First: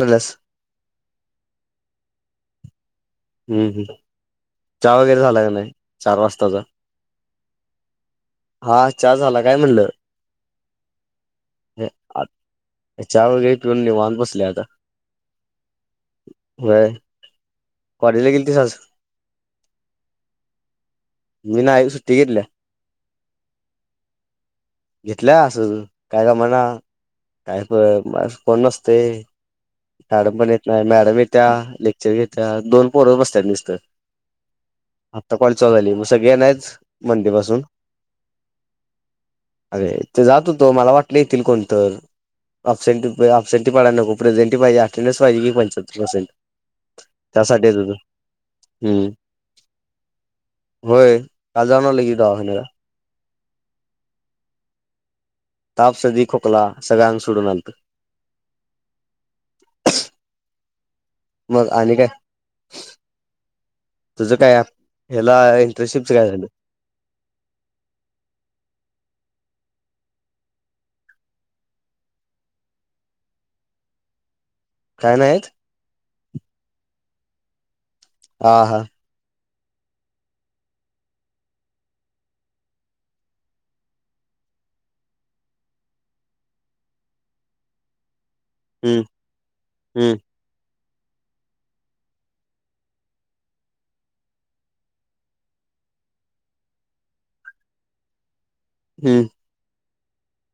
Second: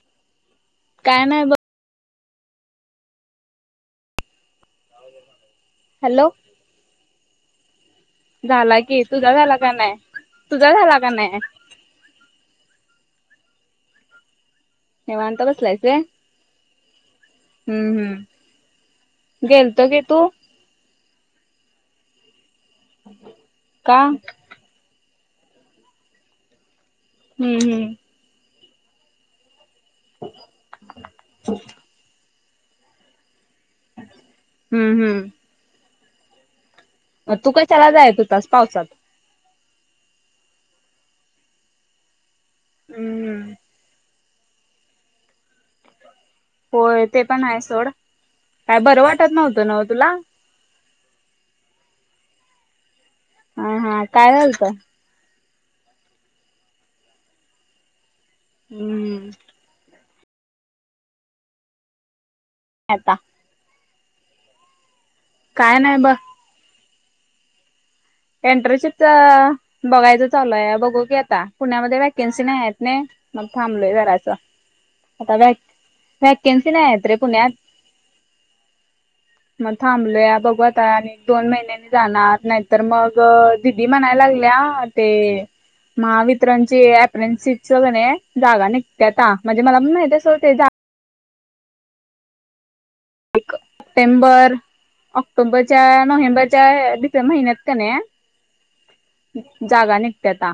जमल्यास काय नाय बघ हू हू चहा वगैरे झाला का नाही चार हॅलो वाजताचा झाला हा की चहा तुझा काय झाला का नाय तुझा झाला का नाय आत चहा वगैरे पिऊन निवांत बसलोय आता निवांत बसलायस होय व्हय कॉलेजला गेलीतीस आज गेलतो की तू मी नाही सुट्टी घेतल्या का घेतल्या असंच काय गमना हम्म काय हम्म पण अस कोण नसतय मॅडम पण येत नाही मॅडम येत्या लेक्चर घेत्या दोन पोर बसत्यात निसत हू हू कॉलेज चालू झाली म सगळे नाहीच म तू कशाला जायत होतास पावसात अरे ते जात होतो मला वाटलं येतील कोणतर अपसेंट हम्म अपसेंटी पडाय नको प्रेझेटी पाहिजे अटेंडन्स पाहिजे की पंच्याहत्तर पर्सेंट होय ते पण आहे त्यासाठी येत सोड होतो काय बरं हम्म वाटत नव्हतं नव तुला होय काल जाऊन आलो की दवाखान्यात हा हा काय झालत ताप सर्दी खोकला सगळ अंग सोडून आलतं हू हू मग आणि काय आता तुझं काय ह्याला काय नाही इंटरनशिपच बघ काय झालं एंटरशिपच बघायचं चालूया बघू की आता पुण्यामध्ये वॅकेन्सी नाही आहेत नई मग थांबलोय जरास काय आता नाही वॅक वॅकन्सी नाही आहेत रे पुण्यात ह हां मग थांबलोया बघू आता आणि दोन महिन्यानी जाणार नाही तर मग दिदी म्हणाय लागल्या ते महावितरणची अप्रेनसीची कनाई जागा हम्म निघत्याता म्हणजे मला पण हम्म माहतीहाय सोड ते जा एक [unintelligible] ऑक्टोबरच्या, नोव्हेंबरच्या महिन्यात की नाई हम्म. जागा निघत्याता.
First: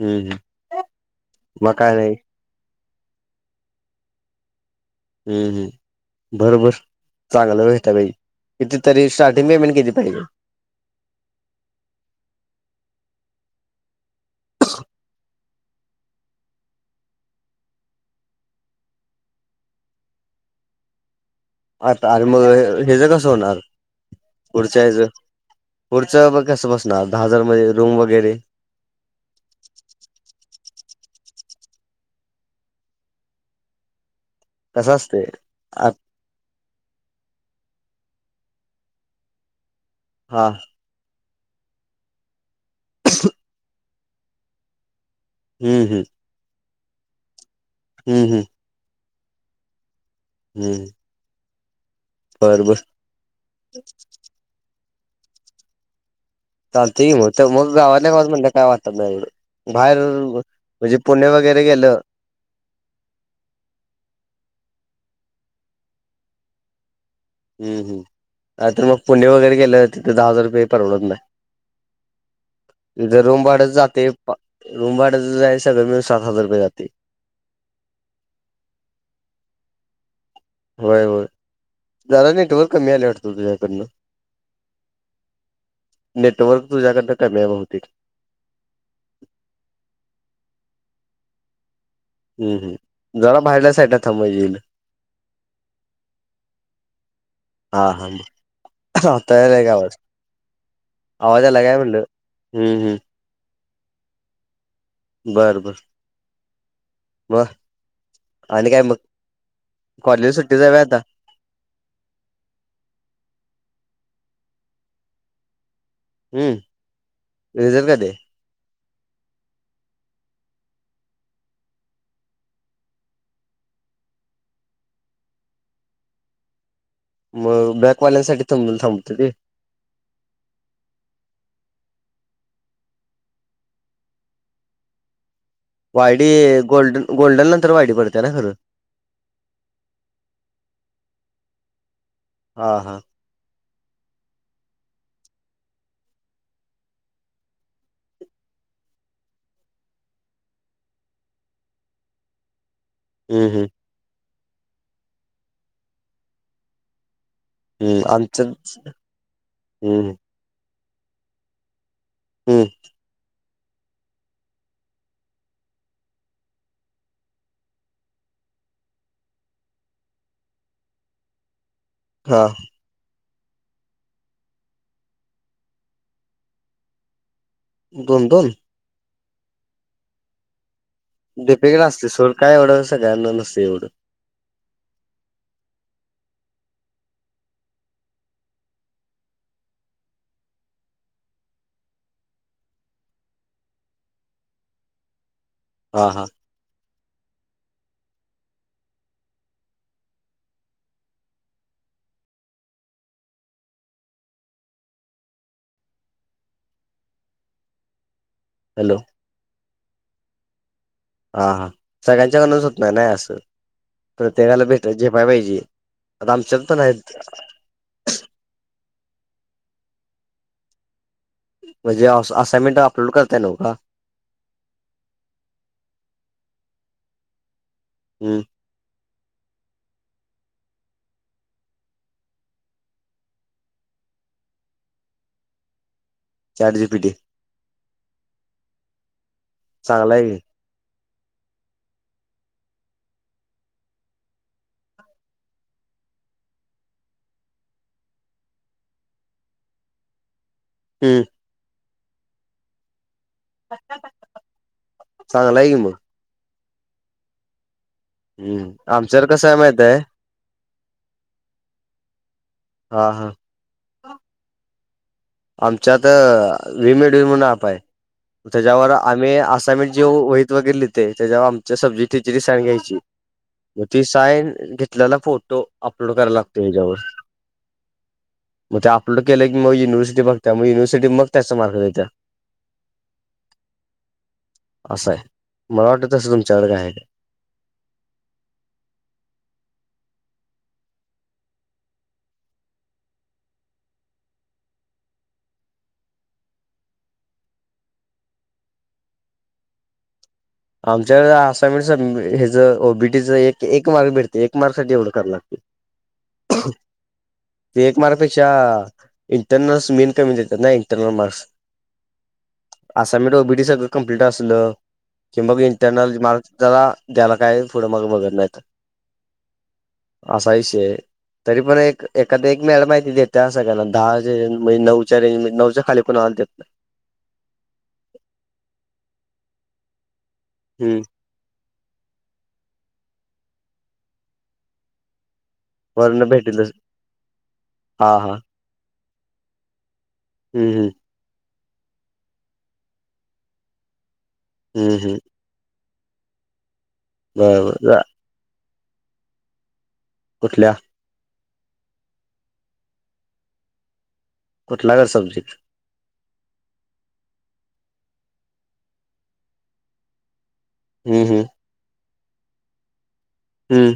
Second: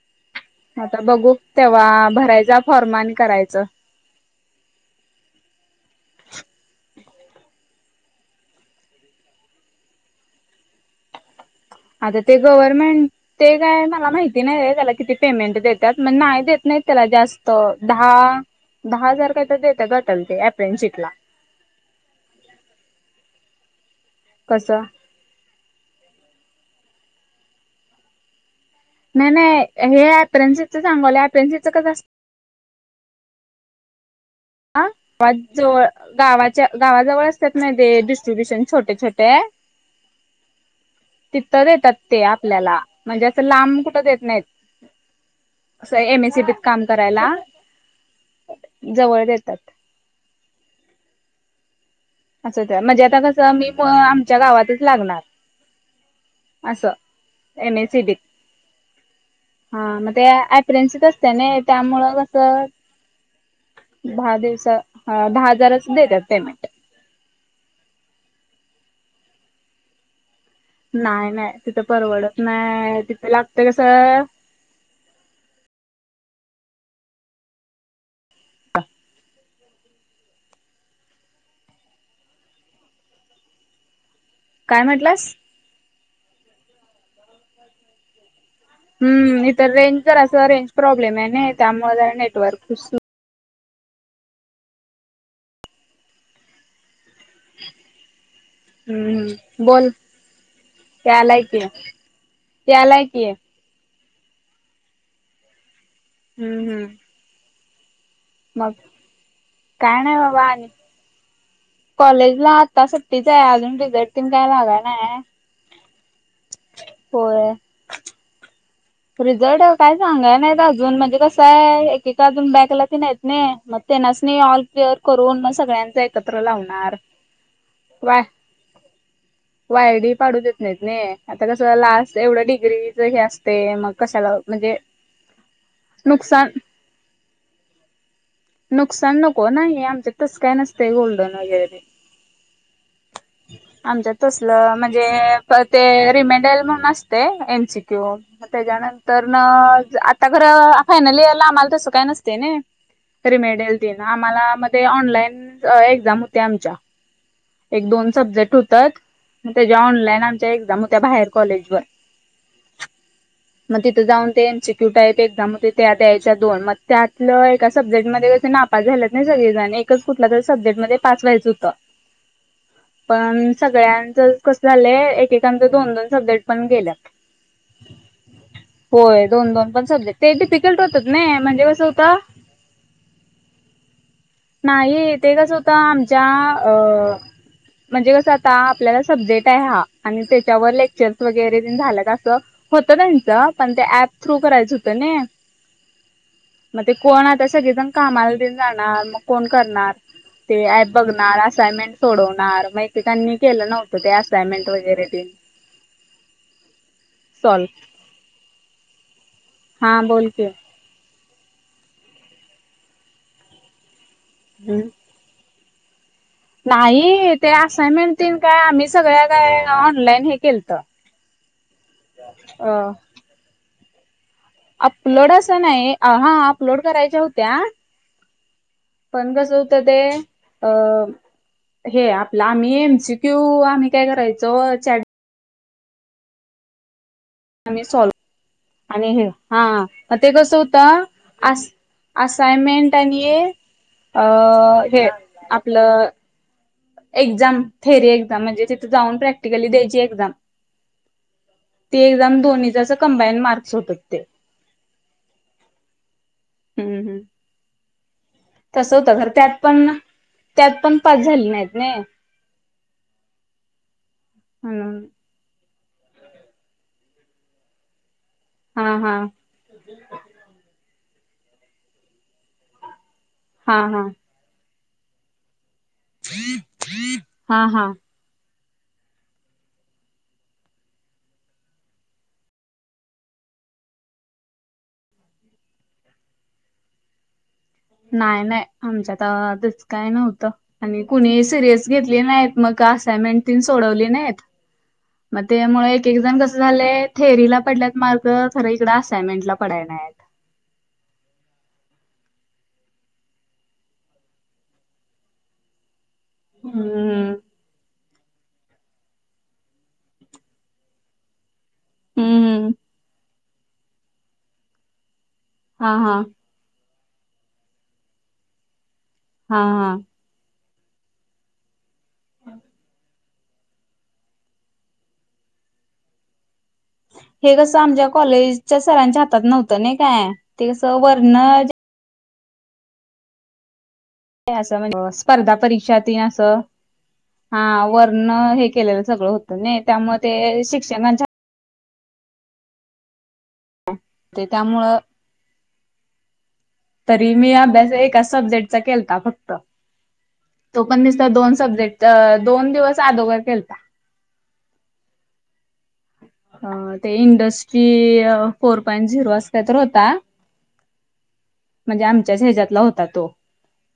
हम्म, हम. आता बघू तेव्हा भरायचा फॉर्म आणि करायचं. हम्, हम्. भर, भर. चांगलं भेटा पाहिजे. किती तरी स्टार्टिंग पेमेंट किती पाहिजे? आता ते गव्हर्नमेंट, ते काय मला माहिती नाहीये त्याला किती पेमेंट देत. त्यातनं नाही देत नाहीत. त्याला जास्त दहा दहा हजार काय तर देत्यात वाटतं ते अप्रेन्शीटला. आता [unintelligible] कसं होणार कसं पुढच्या हयाचं? पुढच मग कसं बसणार दहा हजारमध्ये? रूम वगैरे नाय, नाय, हे एपरेनसिचं सांगालोय, एपरेन्सिच कसं असतं. ह कसं असते [unintelligible] गावाच्या गावाजवळ असतात ना ते डिस्ट्री्ब्युशन छोटे-छोटे आ तिथं देतात ते आपल्याला म्हणजे, असं लांब कुठं देत नाहीत. हम्म अस एम ए सीबीत काम करायला. हम्, हम्. जवळ देतात. हम्म. असं बरोबर तर म्हणजे, आता कसं मी पण आमच्या गावातच लागणार. असं चालतय की मग, एम एस सी गावातल्या बीत गावात म्हणलाव काय वाटत नाही एवढ. हा मग ते आयप्रेनसच असते ना गेलं त्यामुळं कसं दहा दिवसं ह दहा हजारच देतात पेमेंट. हम्, हम नाय तर मग पुणे वगैरे गेलं, तिथे दहा हजार रुपये परवडत नाही नाय, नाय तिथे परवडत नाय. इथं तिथे रूम लागत भाडंच जातंय कसं. रूम भाड्याचं हाय सगळं मिळून सात हजार रुपये जातय. [unintelligible] व्हय, व्हय. जरा नेटवर्क कमी आलंय वाटतं तुझ्याकडन. काय म्हटलास? नेटवर्क तुझ्याकडनं कमी आहे बहुतेक. हम्, इथं रेंज जरास रेंज प्रॉब्लेम हायनाई त्यामुळे जरा हम्, नेटवर्क हम. जरा बाहेरल्या साईड थांबा म्हणजे येईल. हा, हा आता यायलाय हम्म का बोल आवाज? यालाय आवाज की यायलाय काय म्हटलं? हम्म, हम्म. यालाय की बरं, बरं. हम्, हम्म. मग आणि काय मग? काय कॉलेजला सुट्टीच हाय व्हय आता? कॉलेज ला आता सुट्टीच हाय. अजून रिझल्ट तेन काय लागाय न्हाय. हम्म. रिझल्ट कधी हाय? रिझल्ट काय सांगाय नाहीत अजून म्हणजे कसं हाय एकेक अजून बॅकला तेन हाईत. नाही. मग तेनासनी ऑल क्लिअर करून, मग सगळ्यांच एकत्र लावणार. मग वाय बॅकवाल्यानसाठी [unintelligible] थांबतात वी? वायडी पाडू देत नाही तनी, आता कसं लास्ट एवढं डिग्रीच हे असं. ते मग कशाला म्हणजे, वायडी नुकसान गोल्डन गोल्डन नंतर, वायडी पडते ना खरं. नुकसान नको ना हे, आमच्यात तसं काय नसतंय गोल्डन वगैरे. हा हा. आमच्या तसलं म्हणजे ते, रिमेंडल म्हणून असते एमसीक्यू. तेच्यानंतर आता खरं, फायनल इयरला आम्हांला तसं काय नसते नी. हम्म हम्म रिमेल्डन देणं आम्हाला मध्ये, ऑनलाईन एक्झाम होत्या आमच्या. एक हम्म दोन आमच्या सब्जेक्ट होतात, त्यांच्या हम्म ऑनलाईन आमच्या एक्झाम होत्या. बाहेर कॉलेजवर. हम्म. मग तिथं जाऊन ते इन्स्टक्यूट टाईप एक्झाम होते. त्या द्यायच्या दोन. मग त्यातलं एक सब्जेक्ट मध्ये कसं नापास झालेत नी सगळेजण, एकच कुठल्यातरी सब्जेक्ट मध्ये पास व्हायचं होतं. हा. पण सगळ्यांचं कसं झालंय, एकेकांचं दोन-दोन सब्जेक्ट पण गेल्यात. दोन दोन. होय दोन दोन सब्जेक्ट पण सब्जेक्ट ते, टिफिकल्ट होतात ना म्हणजे कसं दीपिकेला असते होतं. सोड काय एवढं सगळ्यांना नसतंय एवढं. नाही ते कसं होतं आमच्या अ. म्हणजे कसं आता आपल्याला सब्जेक्ट आहे हा, आणि त्यांच्यावर लेक्चर्स वगैरे झाल्यात असं. होतं त्यांचं पण ते, ॲप थ्रू करायचं होतं नी. हा हा. मग ते कोण आता सगळीजण कामाला तेन जाणार मग कोण करणार. ते ॲप बघणार असायमेंट सोडवणार मग, एकेकांनी केलं नव्हतं ते असायमेंट वगैरे ते. [inaudible] सोल्व. हॅलो. हां बोल की. हा हा सगळ्यांच्याकडूनच होत नाही ना असं, प्रत्येकाला हम्म भेट झेपायला पाहिजे. आता आमच्यात पण आहेत नाही ते असायमेंट तेन काय आम्ही, सगळ्या काय ऑनलाईन हे केलंत. म्हणजे असायमेंट अपलोड करताय नवं का. अपलोड असं नाही हा, अपलोड करायच्या होत्या. हम्. पण कसं होतं ते अ. हे आपलं आम्ही एमसीक्यू आम्ही काय करायचो. Chat chat GPT. आणि सॉल आणि हे, चांगला हा आहे ते की कसं होतं. असा असाइन्मेंट आणि हे आपलं. एक्झाम थेरी एक्झाम म्हणजे, तिथे जाऊन प्रॅक्टिकली द्यायची एक्झाम. हम्म. ते एक्झाम दोन्हीच असं कम्बाईन मार्क. [unintelligible] चांगला आहे की मग हम हम. हम्म तसं होतं आमच्यावर खरं कसं त्यात आहे माहित पण, आहे त्यात पण पास झाली नाहीत नी. हा हा. हम. आमच्यात विमिडीओ म्हणून ॲप आहे, हा तेच्यावर हा आम्ही असं. जे वहीत वगैर लिहिते त्याच्यावर आमच्या सब्जेक्ट टीचर ची साइन घ्यायची. हा मग ते हा सायन घेतलेला फोटो अपलोड करायला लागतोय ह्याच्यावर हा हा मग ते अपलोड केलं की मग युनिव्हर्सिटी बघत्या मगं युनिव्हरसिटी मग त्याचा मार्क देत्यात. असं आहे मला वाटलं तसं तुमच्याकडे काय आहे काय. नाय नाय आमच्या त तस काय नव्हत. आणि कुणी सिरियस घेतली नाहीत मग का असाइनमेंट तीन सोडवली नाहीत. मग त्यामुळे एक एक जण कसं झालंय थेअरीला पडल्यात मार्क खरं इकड असाइनमेंटला पडायंला नाहीत. आमच्याकड असायनमेंट स हे ज ओबीटीच एक मार्क भेटते एक मार्क साठी एवढं कराव लागते. हम्म ते एक मार्कपेक्षा इंटरनल्स मेन कमी देतात नाही इंटरनल मार्क्स हम्म हम्म असानमेंट ओबीटी सगळं कम्प्लिट असलं, कि मग हा हा इंटरनल मार्क त्याला द्यायला काही पुुढं मग बघत नाहीत. हा हा. असा विषय आहे. तरी पण एक एखादा एक मॅडम माहिती देते सगळ्यांना दहा म्हणजे नऊच्या रेंज नऊच्या खाली कोणा आला देत नाही. हे कस आमच्या कॉलेजच्या सरांच्या हातात नव्हतं ना काय ते कस नाही. हम्म वरन म्हणजे स्पर्धा परीक्ष तेन वरण भेटेल असं तसं हा वरण हे केलेलं. सगळं होतं ने त्यामुळ ते हम्म हम्म शिक्षणाच्या ते त्यामुळ हम्म हम्म तरी मी अभ्यास बरोबर एका सब्जेक्टचा केलता फक्त. कुठल्या? तोण बी दिसत दोन सब्जेक्ट दोन दिवस आगोदर केलता. कुठ लागल सब्जी अ ते इंडस्ट्री फोर पॉईंट झिरो असत काय तर होता. हम् हम्. म्हणजे आमच्या हेच्यातला होता तो. हम्म.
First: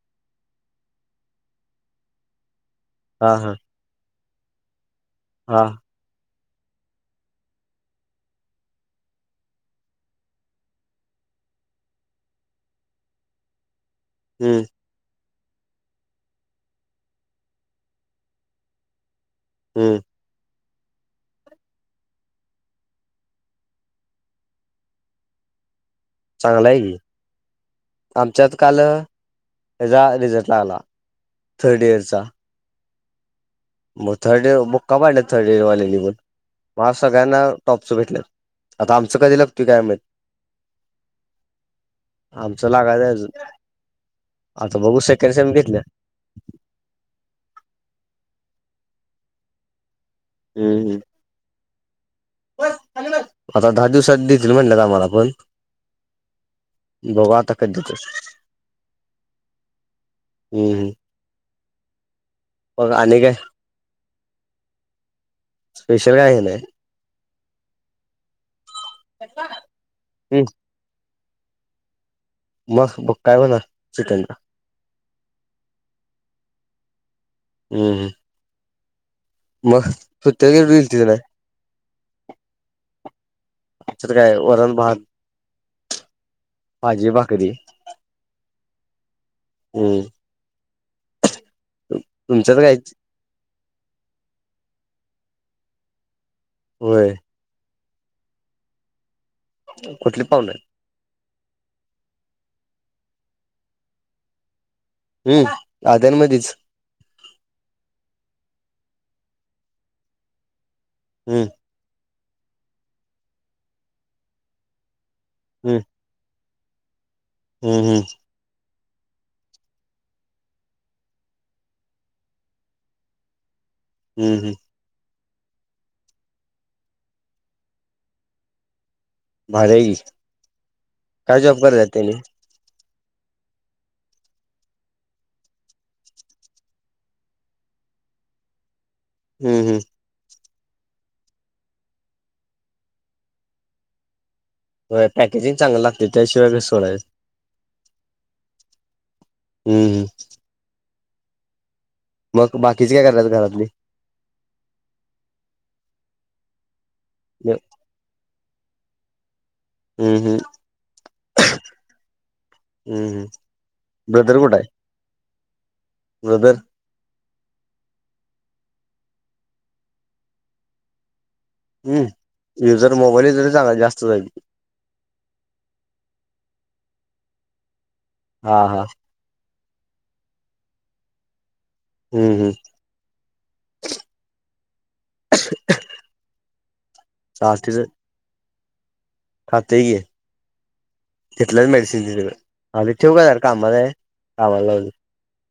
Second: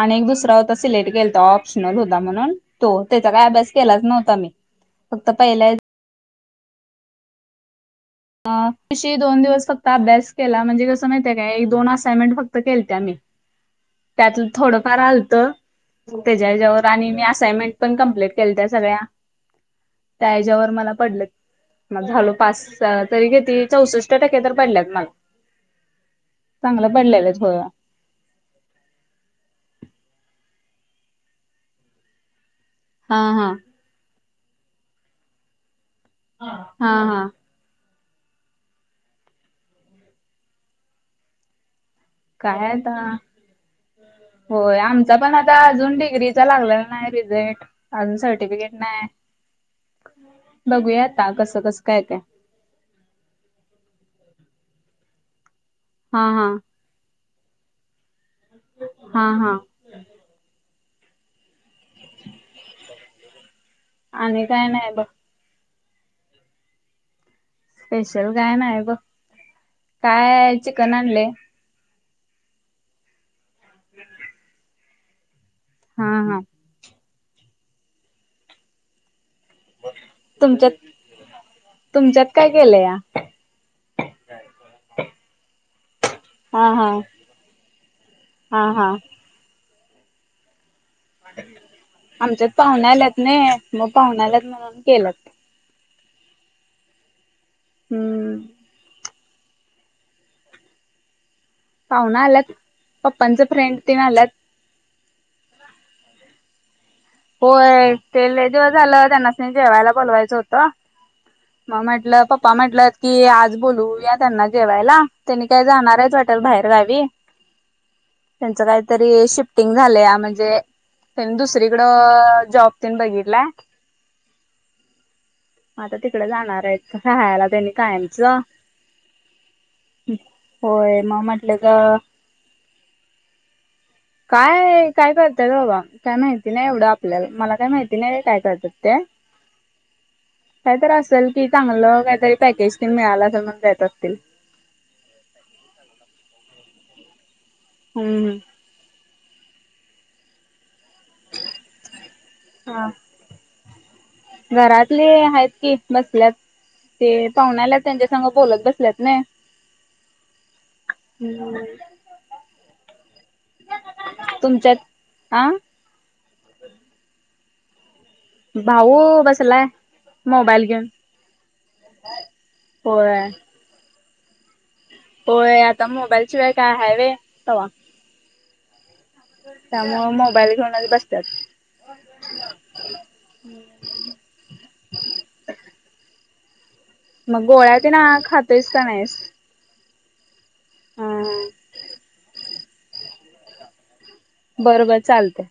आणि एक दुसरा होता सिलेक्ट केेल तो ऑप्शनल होता म्हणून तो त्याचा हा काय हा अभ्यास केलाच नव्हता मी फक्त हा पहिल्या. अ तशी दोन दिवस फक्त अभ्यास केला म्हणजे कसं माहितीय काय एक दोन असायनमेंट फक्त केल त्या् मी त्या अजून हम्म थोडं. फार आलतं त्याच्याच्यावर आणि मी असा यमेंट पण कम्प्लीट केल त्या् सगळ्या. हम्म. त्या च्यावर मला पडलो म ग झालो पास. तरी कीती चौसष्ट टक्के तर पडल्यात. चांगलं आहे की. पडलेलंच होय. आमच्यात काल याचा रिझल्ट आला थर्ड डीयरचा. हा हा. मग थर्ड एर बुका पडलं थर्ड ईयरवाल्या ना पण मग हा हा सगळ्यांना टॉपचं भेटलं आता आमचं कधी लागतय मग काय आमचं आता लागायचं अजून होय आता बघू आमचा सेकंड पण सेम आता घेतल्या अजून डिग्री. लागलेला नाय रिझल्ट अजून सर्टिफिकेट नाय. हम्म हम्म बघूया आता कसं कस काय ते. आता दहा दिवसात देतील म्हणल्या आम्हाला पण. हा हा बघू आता कधी देतात. हा हा हम् हम मग आणि काय आणि काय नाय बघ. स्पेशल काय हे स्पेशल काय नाही बघ हम्म काय चिकन आणले. मग बघ काय बनवल चिकन. हा हा हम् मग सुट्ट्याला कुठे तुमच्यात गेलीस का तुमच्यात काय केलं या. आमच्यात काय वरण भात. हा हा भाजी भाकरी हा हा हम्म आमच्यात तुमच्यात काय पाहुणे आल्यात नाइ मग पाहुणाल्यात म्हणून केलंत. होय हम्म कुठली पाहुणे आले. पाहुना आल्यात पप्पांच फ्रेंड तिन आल्यात. हम्म आद्यांनमध्येच. होय ते जेव्हा झालं त्यांनास्नी जेवायला बोलवायचं होतं. हम्म मग म्हटलं पप्पा म्हटल की आज बोलू या त्यांना जेवायला. त्यांनी काय जाणार आहेच वाटतं बाहेर गावी. हम् हम् त्यांच काहीतरी शिफ्टिंग झाले या, म्हणजे त्यांनी दुसरी कडं जॉब तेन बघितलंय. हम् हम आता तिकडे जाणार आहेत, राहायला त्यांनी कायमचं. भारी आहे की होय मग काय जॉब म्हटलेत. करतात त्यांनी काय काय करतात बाबा, काय माहिती नाही एवढं आपल्याला मला काय माहिती नाही काय करतात ते. हम् हम् काही तर असेल कि चांगलं काहीतरी पॅकेज तेन मिळाला तर म्हणून जात असतील. व्हय पॅकेजिंग चांगलं लागते त्याशिवाय कसं सोडायचं. हम् हम हम्म हम्म मग हम्म बाकीचे काय करातात घरातली? घरातले आहेत की बसल्यात ते हम्म पाहुण्याला त्यांच्यासग. बोलत बसल्यात नाय हम्म हम्म हम् हम्म ब्रदर कुठ आहे? तुमच्यात हा ब्रदर, भाऊ बसलाय मोबाईल घेऊन. हम् दिवस भर मोबाईल होय दिला तरी जरा जास्त. होय आता मोबाईल शिवाय काय हाय व्हय तवा हा हा त्यामुळ मोबाईल घेऊनच बसतात हू हू [inaudible] मग गोळ्या तेनं खातोयस का नाहीस खातोयकी हा तिथलंच मेडिसिन घेतलं आता ठेवू काय जरा कामात आहे कामाला बर लावलोय. बर चालत